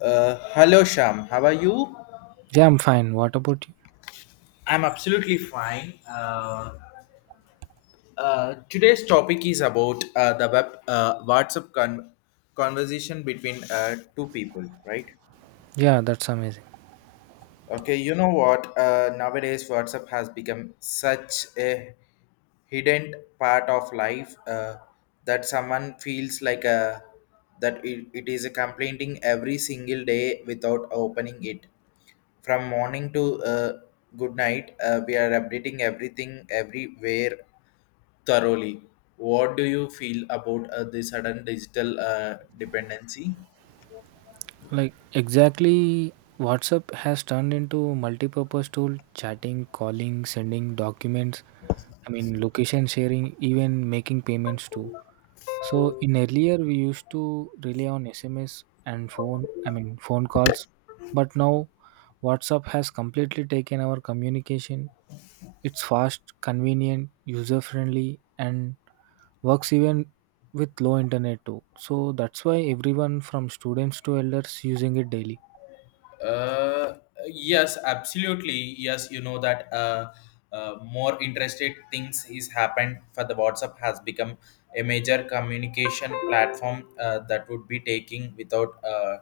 Hello, Sham. How are you? Yeah, I'm fine. What about you? I'm absolutely fine. Today's topic is about the web WhatsApp conversation between two people, right? Yeah, that's amazing. Okay, you know what? Nowadays, WhatsApp has become such a hidden part of life that someone feels like a that it is a complaining every single day without opening it. From morning to good night, we are updating everything everywhere thoroughly. What do you feel about the sudden digital dependency? Exactly, WhatsApp has turned into multi-purpose tool, chatting, calling, sending documents, location sharing, even making payments too. So in earlier we used to rely on SMS and phone, I mean phone calls, but now WhatsApp has completely taken our communication. It's fast, convenient, user-friendly and works even with low internet too. So that's why everyone from students to elders using it daily. Uh, yes, absolutely. Yes, you know that more interested things is happened for the WhatsApp has become a major communication platform that would be taking without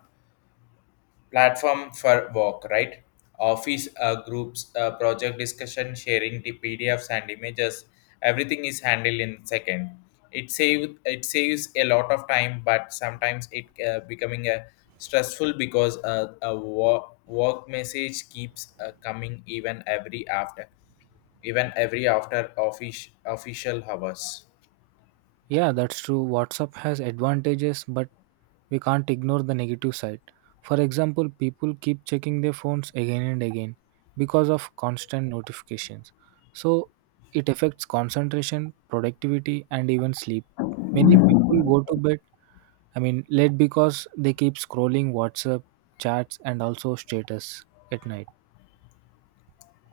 platform for work, right? Office groups, project discussion, sharing the PDFs and images, everything is handled in second. It saves a lot of time, but sometimes it becoming a stressful because a work message keeps coming even every after office official hours. Yeah, that's true. WhatsApp has advantages, but we can't ignore the negative side. For example, people keep checking their phones again and again because of constant notifications. So it affects concentration, productivity, and even sleep. Many people go to bed, late because they keep scrolling WhatsApp chats and also status at night.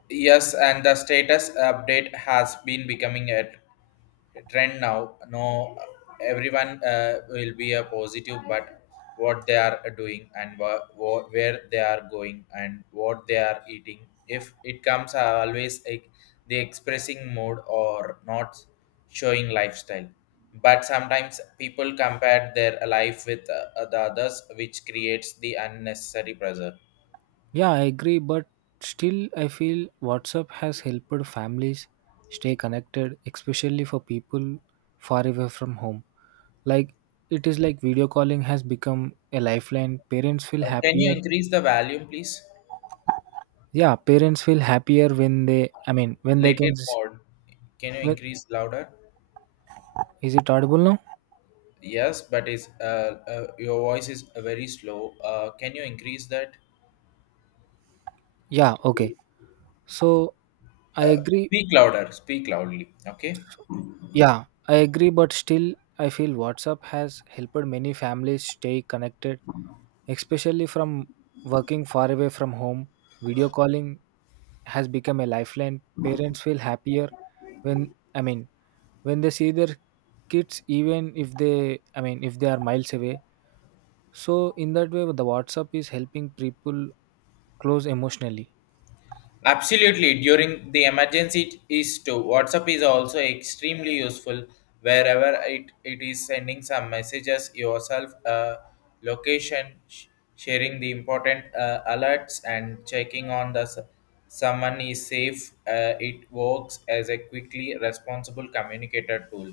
Yes, and the status update has been becoming a trend now no everyone will be a positive, but what they are doing and where they are going and what they are eating, if it comes always like the expressing mode or not showing lifestyle, but sometimes people compare their life with the others, which creates the unnecessary pressure. Yeah, I agree, but still, I feel WhatsApp has helped families stay connected, especially for people far away from home. Like, it is like video calling has become a lifeline. Parents feel Can you happier. increase the volume, please? Yeah, parents feel happier when they can. Little more, can you When, increase louder? is it audible now? Yes, but your voice is very slow. Can you increase that? Yeah, okay. So, I agree. Speak louder, speak loudly. Okay. Yeah, I agree, but still, I feel WhatsApp has helped many families stay connected. Especially from working far away from home, video calling has become a lifeline. Parents feel happier when I mean when they see their kids even if they are miles away. So in that way the WhatsApp is helping people close emotionally. Absolutely. During the emergency is to WhatsApp is also extremely useful, wherever it is sending some messages yourself, location, sharing the important alerts and checking on the someone is safe. It works as a quickly responsible communicator tool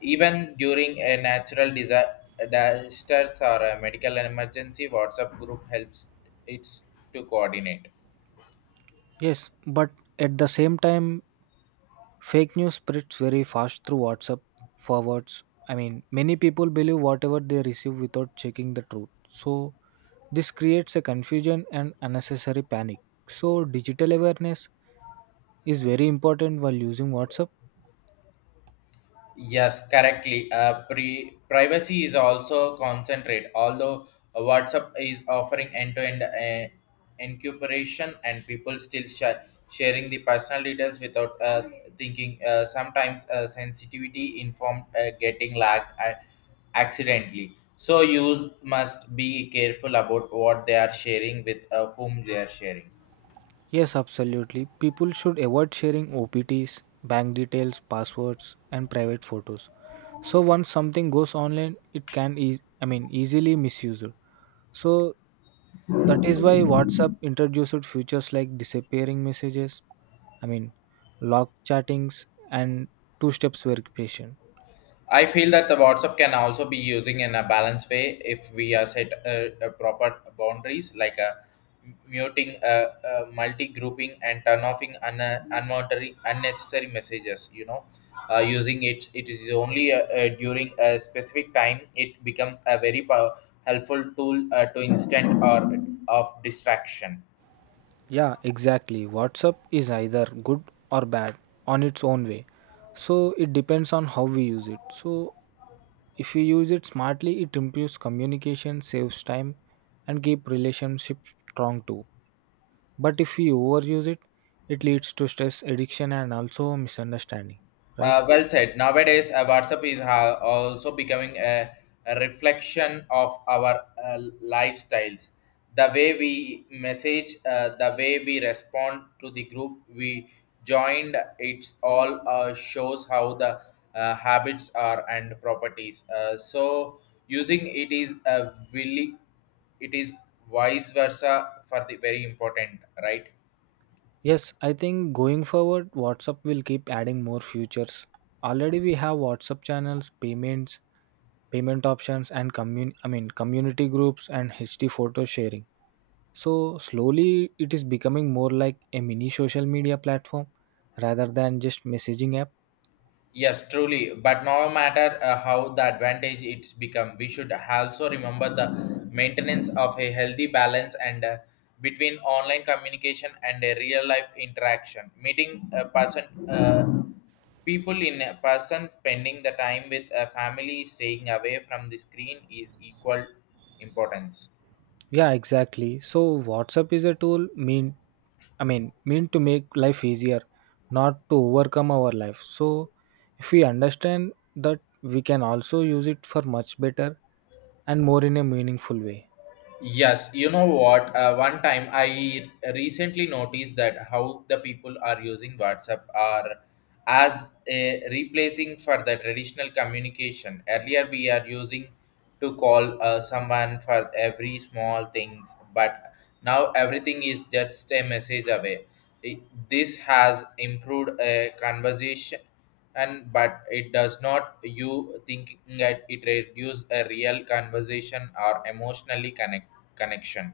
even during a natural disasters or a medical emergency WhatsApp group helps it's to coordinate. Yes, but at the same time fake news spreads very fast through WhatsApp forwards. I mean many people believe whatever they receive without checking the truth. So this creates a confusion and unnecessary panic. So, digital awareness is very important while using WhatsApp. Yes, correctly. Privacy is also concentrate, although WhatsApp is offering end-to-end encryption, and people still sharing the personal details without thinking. Sometimes sensitivity informed getting lacked accidentally. So use must be careful about what they are sharing with whom they are sharing. Yes, absolutely. People should avoid sharing OPTs, bank details, passwords, and private photos. So, once something goes online, it can easily misused. So, that is why WhatsApp introduced features like disappearing messages, I mean, lock chattings, and two steps verification. I feel that the WhatsApp can also be using in a balanced way if we are set proper boundaries like muting, multi-grouping, and turn offing unnecessary messages. Using it is only during a specific time. It becomes a very helpful tool to instant or of distraction. Yeah, exactly. WhatsApp is either good or bad on its own way. So it depends on how we use it. So if you use it smartly, it improves communication, saves time, and keep relationships strong too. But if we overuse it, it leads to stress, addiction, and also misunderstanding. Right? Well said. Nowadays, WhatsApp is also becoming a reflection of our lifestyles. The way we message, the way we respond to the group we joined, it's all shows how the habits are and properties. So using it is a willy, it is vice versa for the very important, right? Yes, I think going forward, WhatsApp will keep adding more features. Already we have WhatsApp channels, payments, payment options and community groups and HD photo sharing. So slowly it is becoming more like a mini social media platform rather than just messaging app. Yes, truly. But no matter how the advantage it's become, we should also remember the maintenance of a healthy balance and between online communication and a real life interaction. Meeting a person, people in a person, spending the time with a family, staying away from the screen is equal importance. Yeah, exactly. So WhatsApp is a tool mean I mean to make life easier, not to overcome our life. So if we understand that we can also use it for much better and more in a meaningful way. Yes, you know what? One time I recently noticed that how the people are using WhatsApp are as a replacing for the traditional communication. Earlier, we are using to call someone for every small things, but now everything is just a message away. I- This has improved a conversation and but it does not you thinking that it reduce a real conversation or emotionally connection.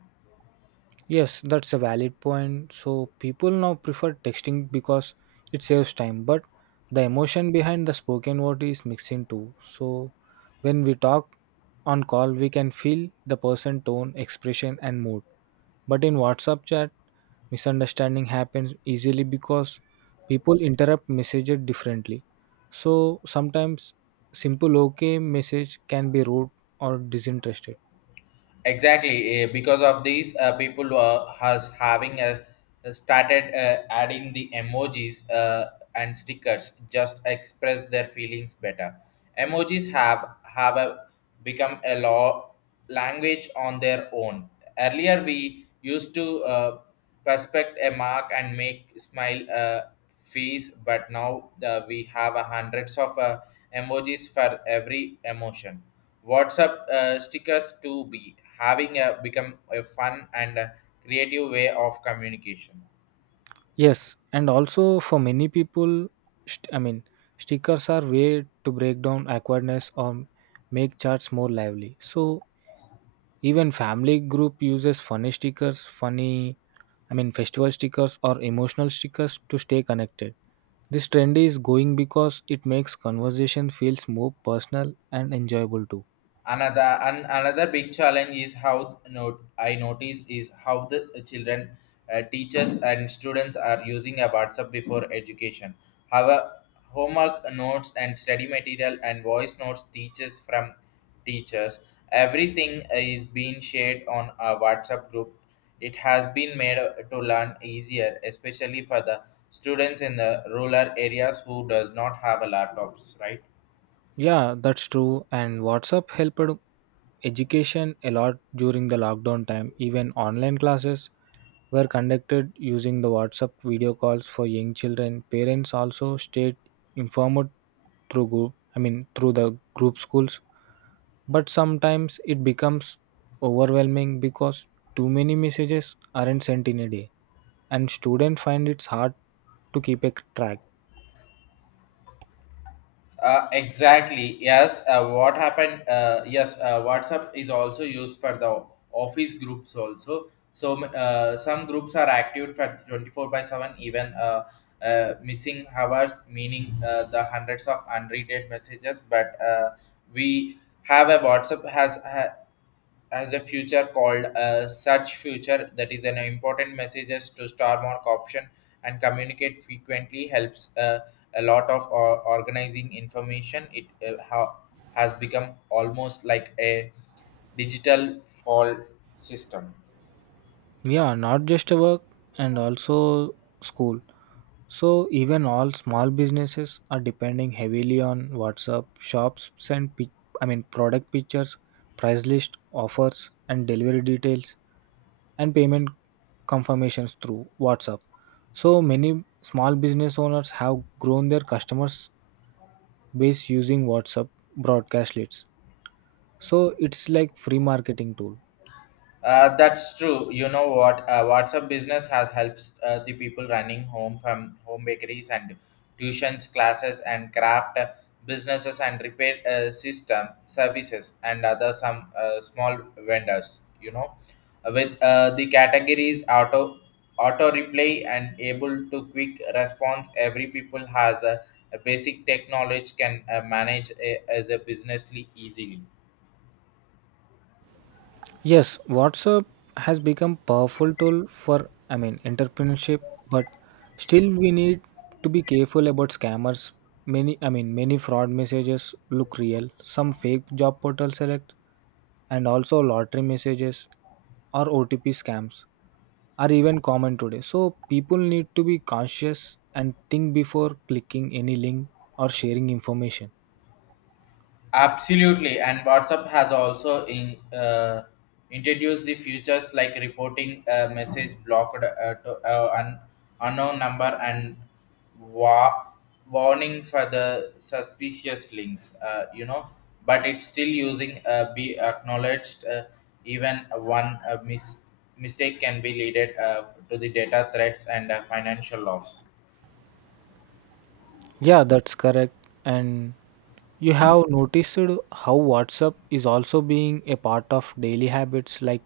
Yes, that's a valid point. So people now prefer texting because it saves time, but the emotion behind the spoken word is mixing too. So when we talk on call, we can feel the person tone, expression and mood. But in WhatsApp chat, misunderstanding happens easily because people interrupt messages differently. So sometimes simple okay message can be rude or disinterested. Exactly, because of these people has having started adding the emojis and stickers just express their feelings better. Emojis have become a law language on their own. Earlier, we used to perspect a mark and make smile face, but now we have a hundreds of emojis for every emotion. WhatsApp stickers to be having become a fun and creative way of communication. Yes, and also for many people, st- I mean, stickers are way to break down awkwardness or make chats more lively. So even family group uses funny stickers, festival stickers or emotional stickers to stay connected. This trend is going because it makes conversation feels more personal and enjoyable too. Another big challenge is how note I notice is how the children, teachers and students are using a WhatsApp before education. However, homework notes and study material and voice notes teachers from teachers, everything is being shared on a WhatsApp group. It has been made to learn easier, especially for the students in the rural areas who does not have a laptops, right? Yeah, that's true. And WhatsApp helped education a lot during the lockdown time. Even online classes were conducted using the WhatsApp video calls for young children. Parents also stayed informed through group, I mean through the group schools. But sometimes it becomes overwhelming because too many messages aren't sent in a day and students find it's hard to keep a track. Exactly. Yes. What happened? Yes. WhatsApp is also used for the office groups also. So some groups are active for 24/7. Even missing hours, meaning the hundreds of unread messages. But we have a WhatsApp has ha as a future called a search future that is an important messages to star mark option, and communicate frequently helps a lot of organizing information, has become almost like a digital fall system. Yeah, not just a work and also school. So even all small businesses are depending heavily on WhatsApp. Shops send product pictures, price list, offers and delivery details and payment confirmations through WhatsApp. So many small business owners have grown their customers base using WhatsApp broadcast leads. So it's like free marketing tool. That's true. You know what? WhatsApp business has helps the people running home from home bakeries and tuitions, classes, and craft businesses and repair system services and other some small vendors. With the categories auto replay and able to quick response, every people has a basic tech knowledge can manage as a businessly easily. Yes, WhatsApp has become powerful tool for entrepreneurship, but still we need to be careful about scammers. Many many fraud messages look real. Some fake job portal select and also lottery messages or OTP scams are even common today. So people need to be conscious and think before clicking any link or sharing information. Absolutely, and WhatsApp has also introduced the features like reporting a message blocked to an unknown number and wa- warning for the suspicious links. But it's still using be acknowledged. Even one mistake can be leaded to the data threats and financial loss. Yeah, that's correct. And you have noticed how WhatsApp is also being a part of daily habits like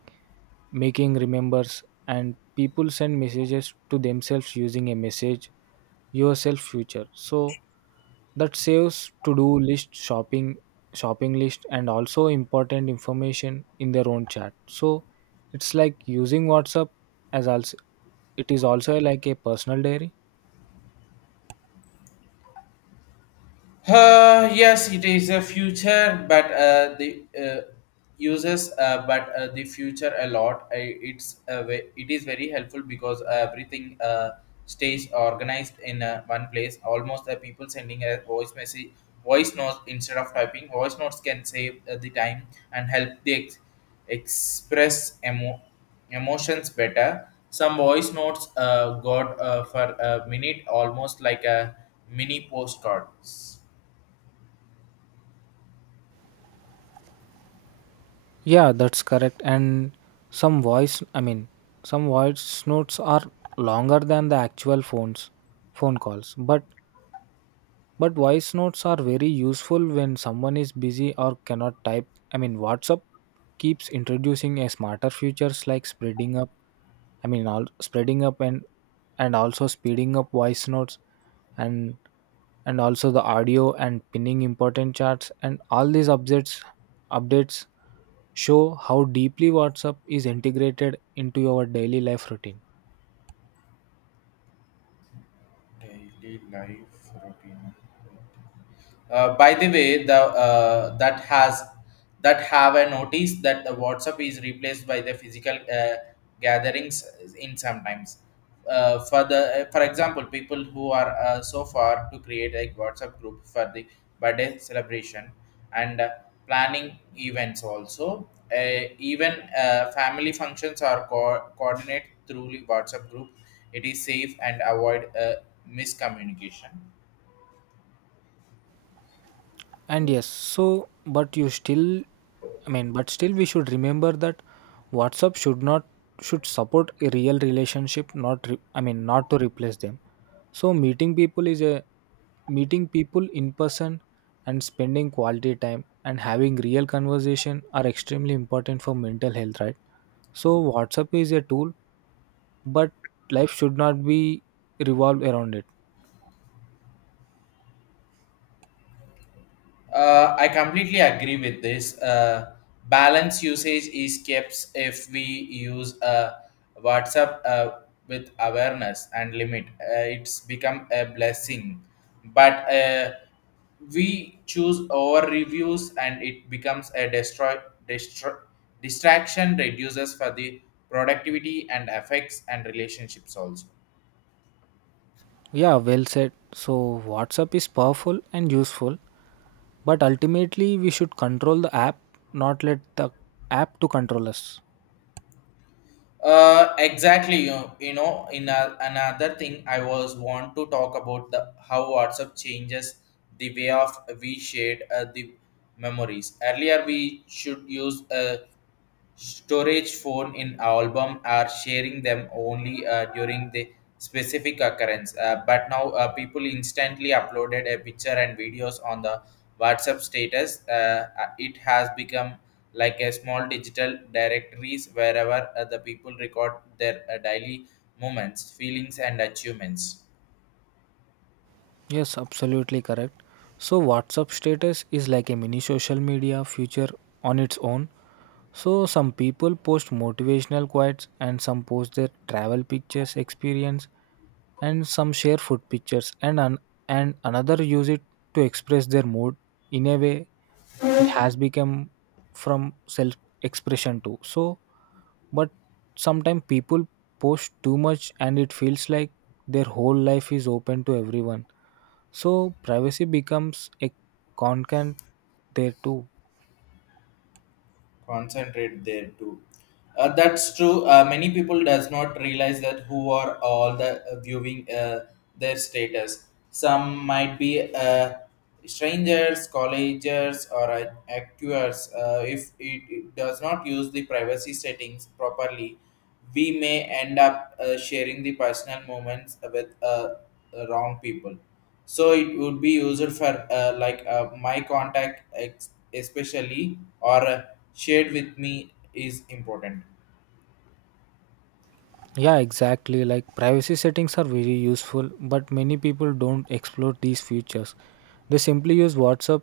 making remembers and people send messages to themselves using a message yourself feature. So that saves to do list shopping list and also important information in their own chat. So it's like using WhatsApp as also it is also like a personal diary. Yes, it is a future, but the uses but the future a lot. I, it's a ve- It is very helpful because everything stays organized in one place. Almost the people sending a voice message, voice notes instead of typing. Voice notes can save the time and help the express emotions better. Some voice notes got for a minute, almost like a mini postcards. Yeah, that's correct. And some some voice notes are longer than the actual phone calls. But voice notes are very useful when someone is busy or cannot type. I mean, WhatsApp keeps introducing a smarter features like spreading up. I mean, all spreading up and also speeding up voice notes and and also the audio and pinning important chats and all these updates show how deeply WhatsApp is integrated into your daily life routine. Daily life routine. By the way, the that have a notice that the WhatsApp is replaced by the physical gatherings in sometimes. Uh, for the for example, people who are so far to create a WhatsApp group for the birthday celebration and planning events also. Even family functions are coordinated through the WhatsApp group. It is safe and avoid miscommunication. And yes, so but you still I mean but still we should remember that WhatsApp should not should support a real relationship not re, I mean not to replace them. So meeting people in person and spending quality time and having real conversation are extremely important for mental health, right? So WhatsApp is a tool but life should not be revolved around it. I completely agree with this. Balance usage is kept if we use WhatsApp with awareness and limit. It's become a blessing, but we choose over reviews and it becomes a destroy distraction reduces for the productivity and affects and relationships also. Yeah, well said. So, WhatsApp is powerful and useful, but ultimately we should control the app, not let the app to control us. Exactly. You know, in another thing, I was want to talk about the how WhatsApp changes the way of we shared the memories. Earlier, we should use storage phone in album are sharing them only during the specific occurrence, but now people instantly uploaded a picture and videos on the whatsapp status. It has become like a small digital directories wherever the people record their daily moments, feelings, and achievements. Yes, absolutely correct. So, WhatsApp status is like a mini social media feature on its own. So, some people post motivational quotes and some post their travel pictures, experience, and some share food pictures and another use it to express their mood in a way it has become from self expression too. So but sometimes people post too much and it feels like their whole life is open to everyone. So privacy becomes a content there too. Concentrate there too. That's true. Many people does not realize that who are all the viewing their status. Some might be strangers, collegers, or actors. If it does not use the privacy settings properly, we may end up sharing the personal moments with the wrong people, so it would be used for like my contact especially, or shared with me is important. Yeah, exactly. Like privacy settings are very useful, but many people don't explore these features. They simply use WhatsApp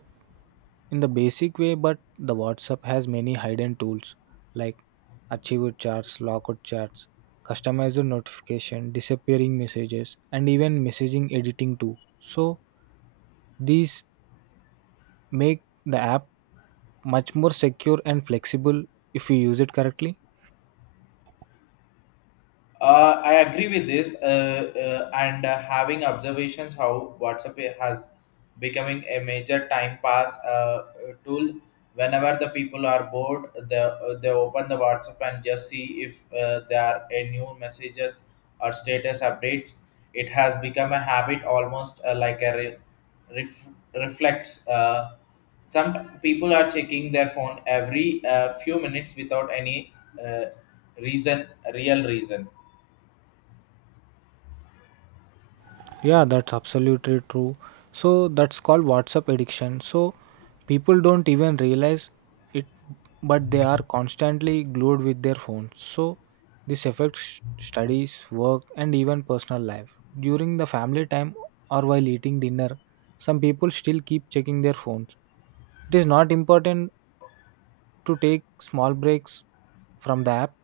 in the basic way, but the WhatsApp has many hidden tools like achieved charts, lockout charts, customized notification, disappearing messages, and even messaging editing too. So these make the app much more secure and flexible if we use it correctly. I agree with this, and having observations how WhatsApp has becoming a major time pass tool. Whenever the people are bored, they open the WhatsApp and just see if there are a new messages or status updates. It has become a habit, almost like a ref- reflex. Some people are checking their phone every few minutes without any uh, reason, real reason. Yeah, that's absolutely true. So that's called WhatsApp addiction. So people don't even realize it, but they are constantly glued with their phones. So this affects studies, work, and even personal life. During the family time or while eating dinner, some people still keep checking their phones. It is not important to take small breaks from the app.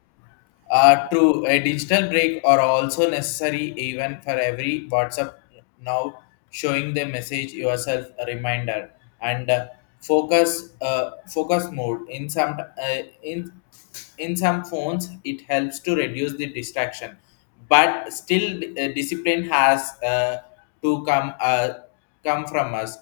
True, a digital break are also necessary even for every WhatsApp now showing the message yourself a reminder and focus mode in some, in some phones it helps to reduce the distraction, but still discipline has to come come from us.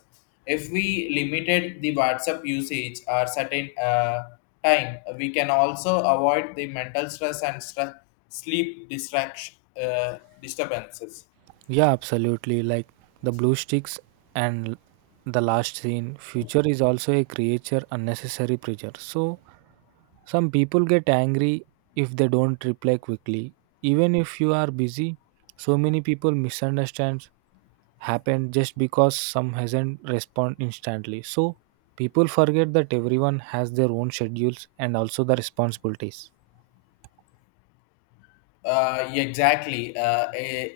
If we limited the WhatsApp usage or certain time, we can also avoid the mental stress and sleep distraction disturbances. Yeah, absolutely. Like the blue sticks and the last scene, future is also a creature unnecessary pressure. So some people get angry if they don't reply quickly. Even if you are busy, so many people misunderstands happen just because some hasn't respond instantly. So people forget that everyone has their own schedules and also the responsibilities. Exactly.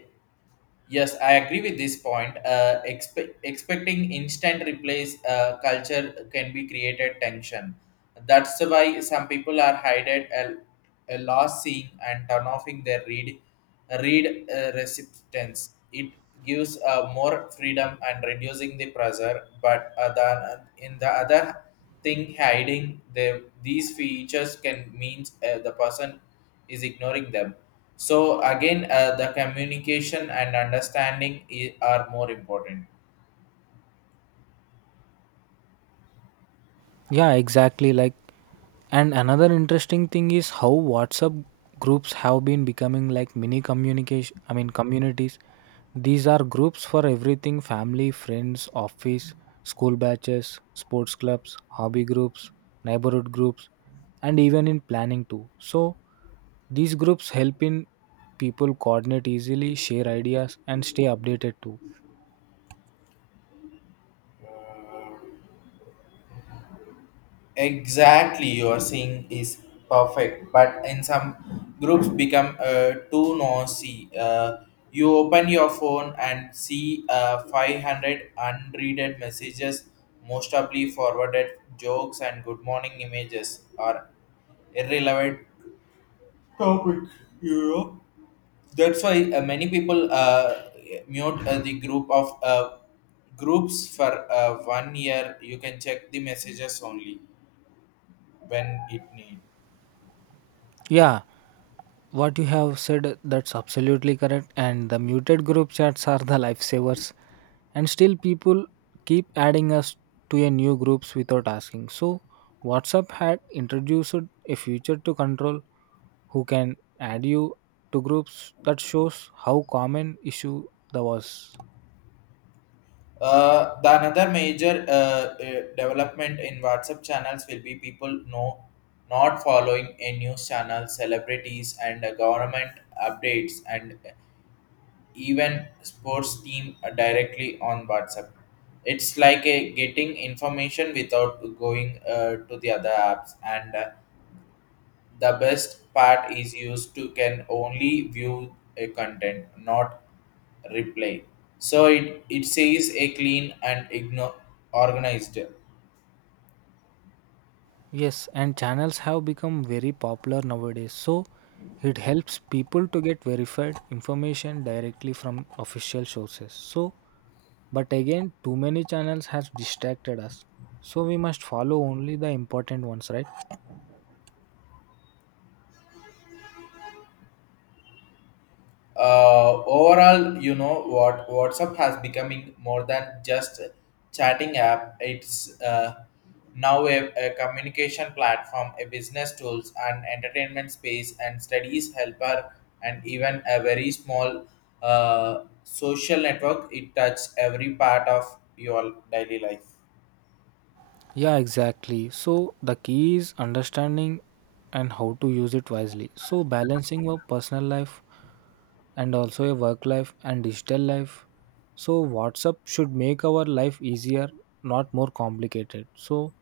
Yes, I agree with this point. Expecting instant replace culture can be created tension. That's why some people are hided a loss seeing and turn offing their read read resistance. It gives more freedom and reducing the pressure. But other, in the other thing, hiding the, these features can means the person is ignoring them so again, the communication and understanding are more important. Yeah, exactly. Like, and another interesting thing is how WhatsApp groups have been becoming like mini communities. These are groups for everything family, friends, office, school batches, sports clubs, hobby groups, neighborhood groups, and even in planning too. So, these groups help in people coordinate easily, share ideas, and stay updated too. Exactly, you are saying is perfect, but in some groups become too noisy. You open your phone and see 500 unreaded messages, most probably forwarded jokes and good morning images are irrelevant topic, you know. That's why many people mute the group of groups for one year, you can check the messages only when it need Yeah, what you have said, that's absolutely correct. And the muted group chats are the lifesavers. And still, people keep adding us to a new groups without asking. So, WhatsApp had introduced a feature to control who can add you to groups. That shows how common issue that was. uh, the another major development in whatsapp channels will be people not following a news channel celebrities and government updates and even sports team directly on WhatsApp. It's like a getting information without going to the other apps, and the best part is used to can only view a content, not replay. So it says a clean and organized. Yes, and channels have become very popular nowadays. So, it helps people to get verified information directly from official sources. So but again, too many channels have distracted us. So we must follow only the important ones, right? Overall, you know what, whatsapp has becoming more than just a chatting app. It's now a communication platform, a business tools and entertainment space and studies helper and even a very small social network. It touches every part of your daily life. Yeah, exactly. So the key is understanding and how to use it wisely. So balancing your personal life and also your work life and digital life. So WhatsApp should make our life easier, not more complicated. So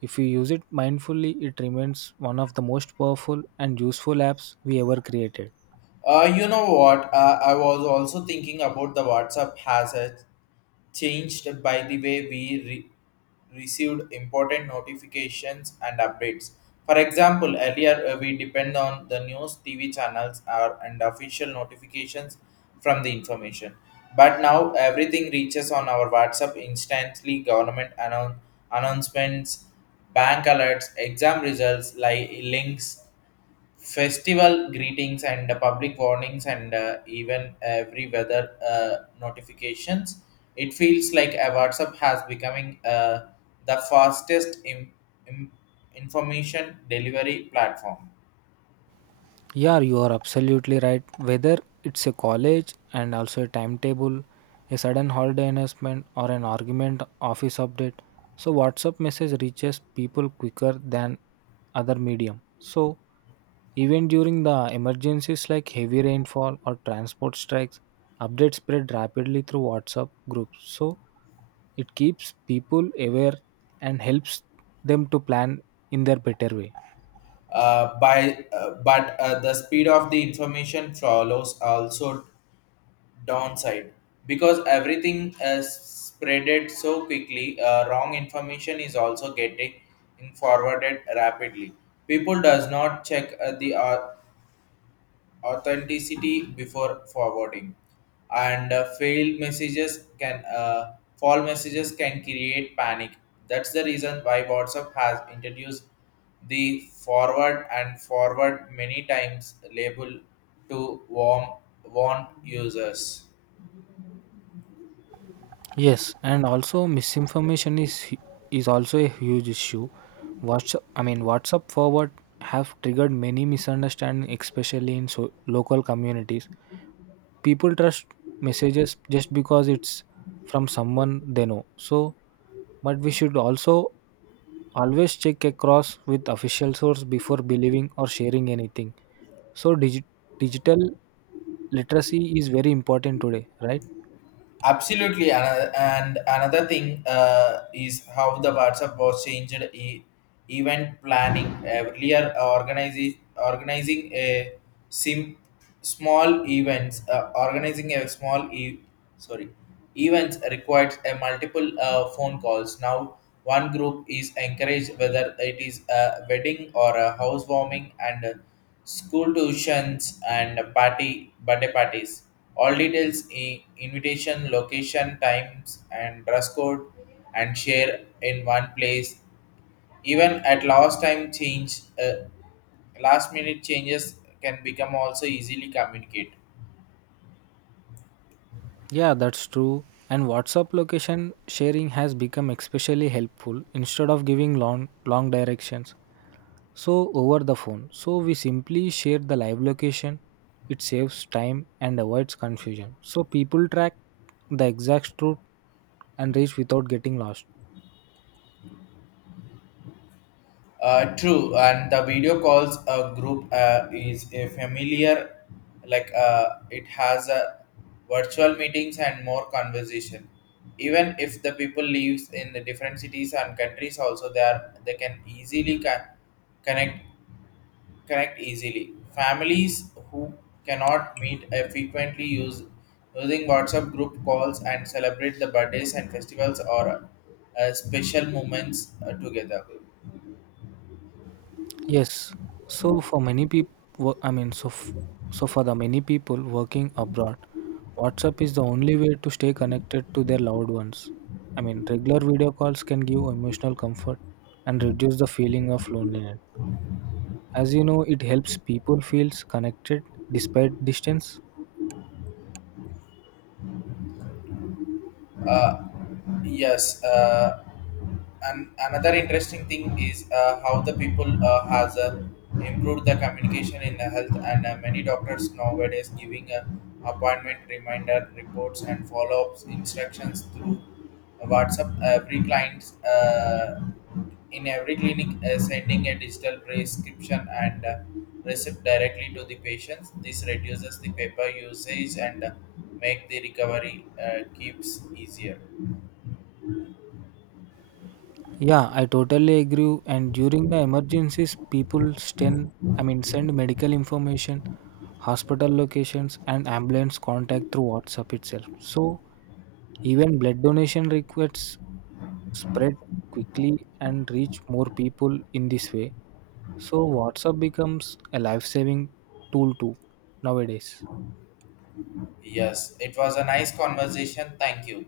if we use it mindfully, it remains one of the most powerful and useful apps we ever created. You know what? I was also thinking about the WhatsApp has a changed by the way we received important notifications and updates. For example, earlier we depend on the news, TV channels, or and official notifications from the information. But now everything reaches on our WhatsApp instantly. Government announcements, bank alerts, exam results, like links, festival greetings and public warnings and even every weather notifications. It feels like a whatsapp has becoming the fastest im- information delivery platform. Yeah, you are absolutely right. Whether it's a college and also a timetable, a sudden holiday announcement, or an argument office update, so WhatsApp message reaches people quicker than other medium. So even during the emergencies like heavy rainfall or transport strikes, updates spread rapidly through WhatsApp groups. So it keeps people aware and helps them to plan in their better way. Uh, by uh, but uh, the speed of the information follows also downside because everything is spreaded so quickly. Wrong information is also getting forwarded rapidly. People does not check uh, the authenticity before forwarding, and failed messages can false messages can create panic. That's the reason why whatsapp has introduced the forward and forward many times label to warm warn users. Yes, and also misinformation is also a huge issue. WhatsApp, I mean WhatsApp forward have triggered many misunderstandings, especially in so, local communities. People trust messages just because it's from someone they know. So, but we should also always check across with official source before believing or sharing anything. So, digital literacy is very important today, right? Absolutely, and another thing is how the WhatsApp was changed event planning. Earlier, organizing a sim small events, organizing a small e- sorry events requires a multiple phone calls. Now, one group is encouraged, whether it is a wedding or a housewarming, and school tuitions and party birthday parties. All details in invitation, location, times and dress code and share in one place. Even at last minute changes can become also easily communicate. Yeah, that's true. And WhatsApp location sharing has become especially helpful instead of giving long directions. So over the phone. So we simply share the live location. It saves time and avoids confusion. So people track the exact route and reach without getting lost. True, and the video calls a group is a familiar, like it has a virtual meetings and more conversation. Even if the people lives in the different cities and countries, also they can easily connect connect easily. Families who cannot meet frequently use using WhatsApp group calls and celebrate the birthdays and festivals or special moments together. Yes. So for many people, I mean, so f- so for the many people working abroad, WhatsApp is the only way to stay connected to their loved ones. I mean, regular video calls can give emotional comfort and reduce the feeling of loneliness. As you know, it helps people feels connected despite distance. Uh, yes. And another interesting thing is how the people has improved the communication in the health and many doctors nowadays giving appointment reminder reports and follow-ups instructions through whatsapp every client's in every clinic, sending a digital prescription and receipt directly to the patients. This reduces the paper usage and make the recovery keeps easier. Yeah, I totally agree. And during the emergencies, people send medical information, hospital locations, and ambulance contact through WhatsApp itself. So even blood donation requests spread quickly and reach more people in this way. So WhatsApp becomes a life-saving tool too nowadays. Yes, it was a nice conversation. Thank you.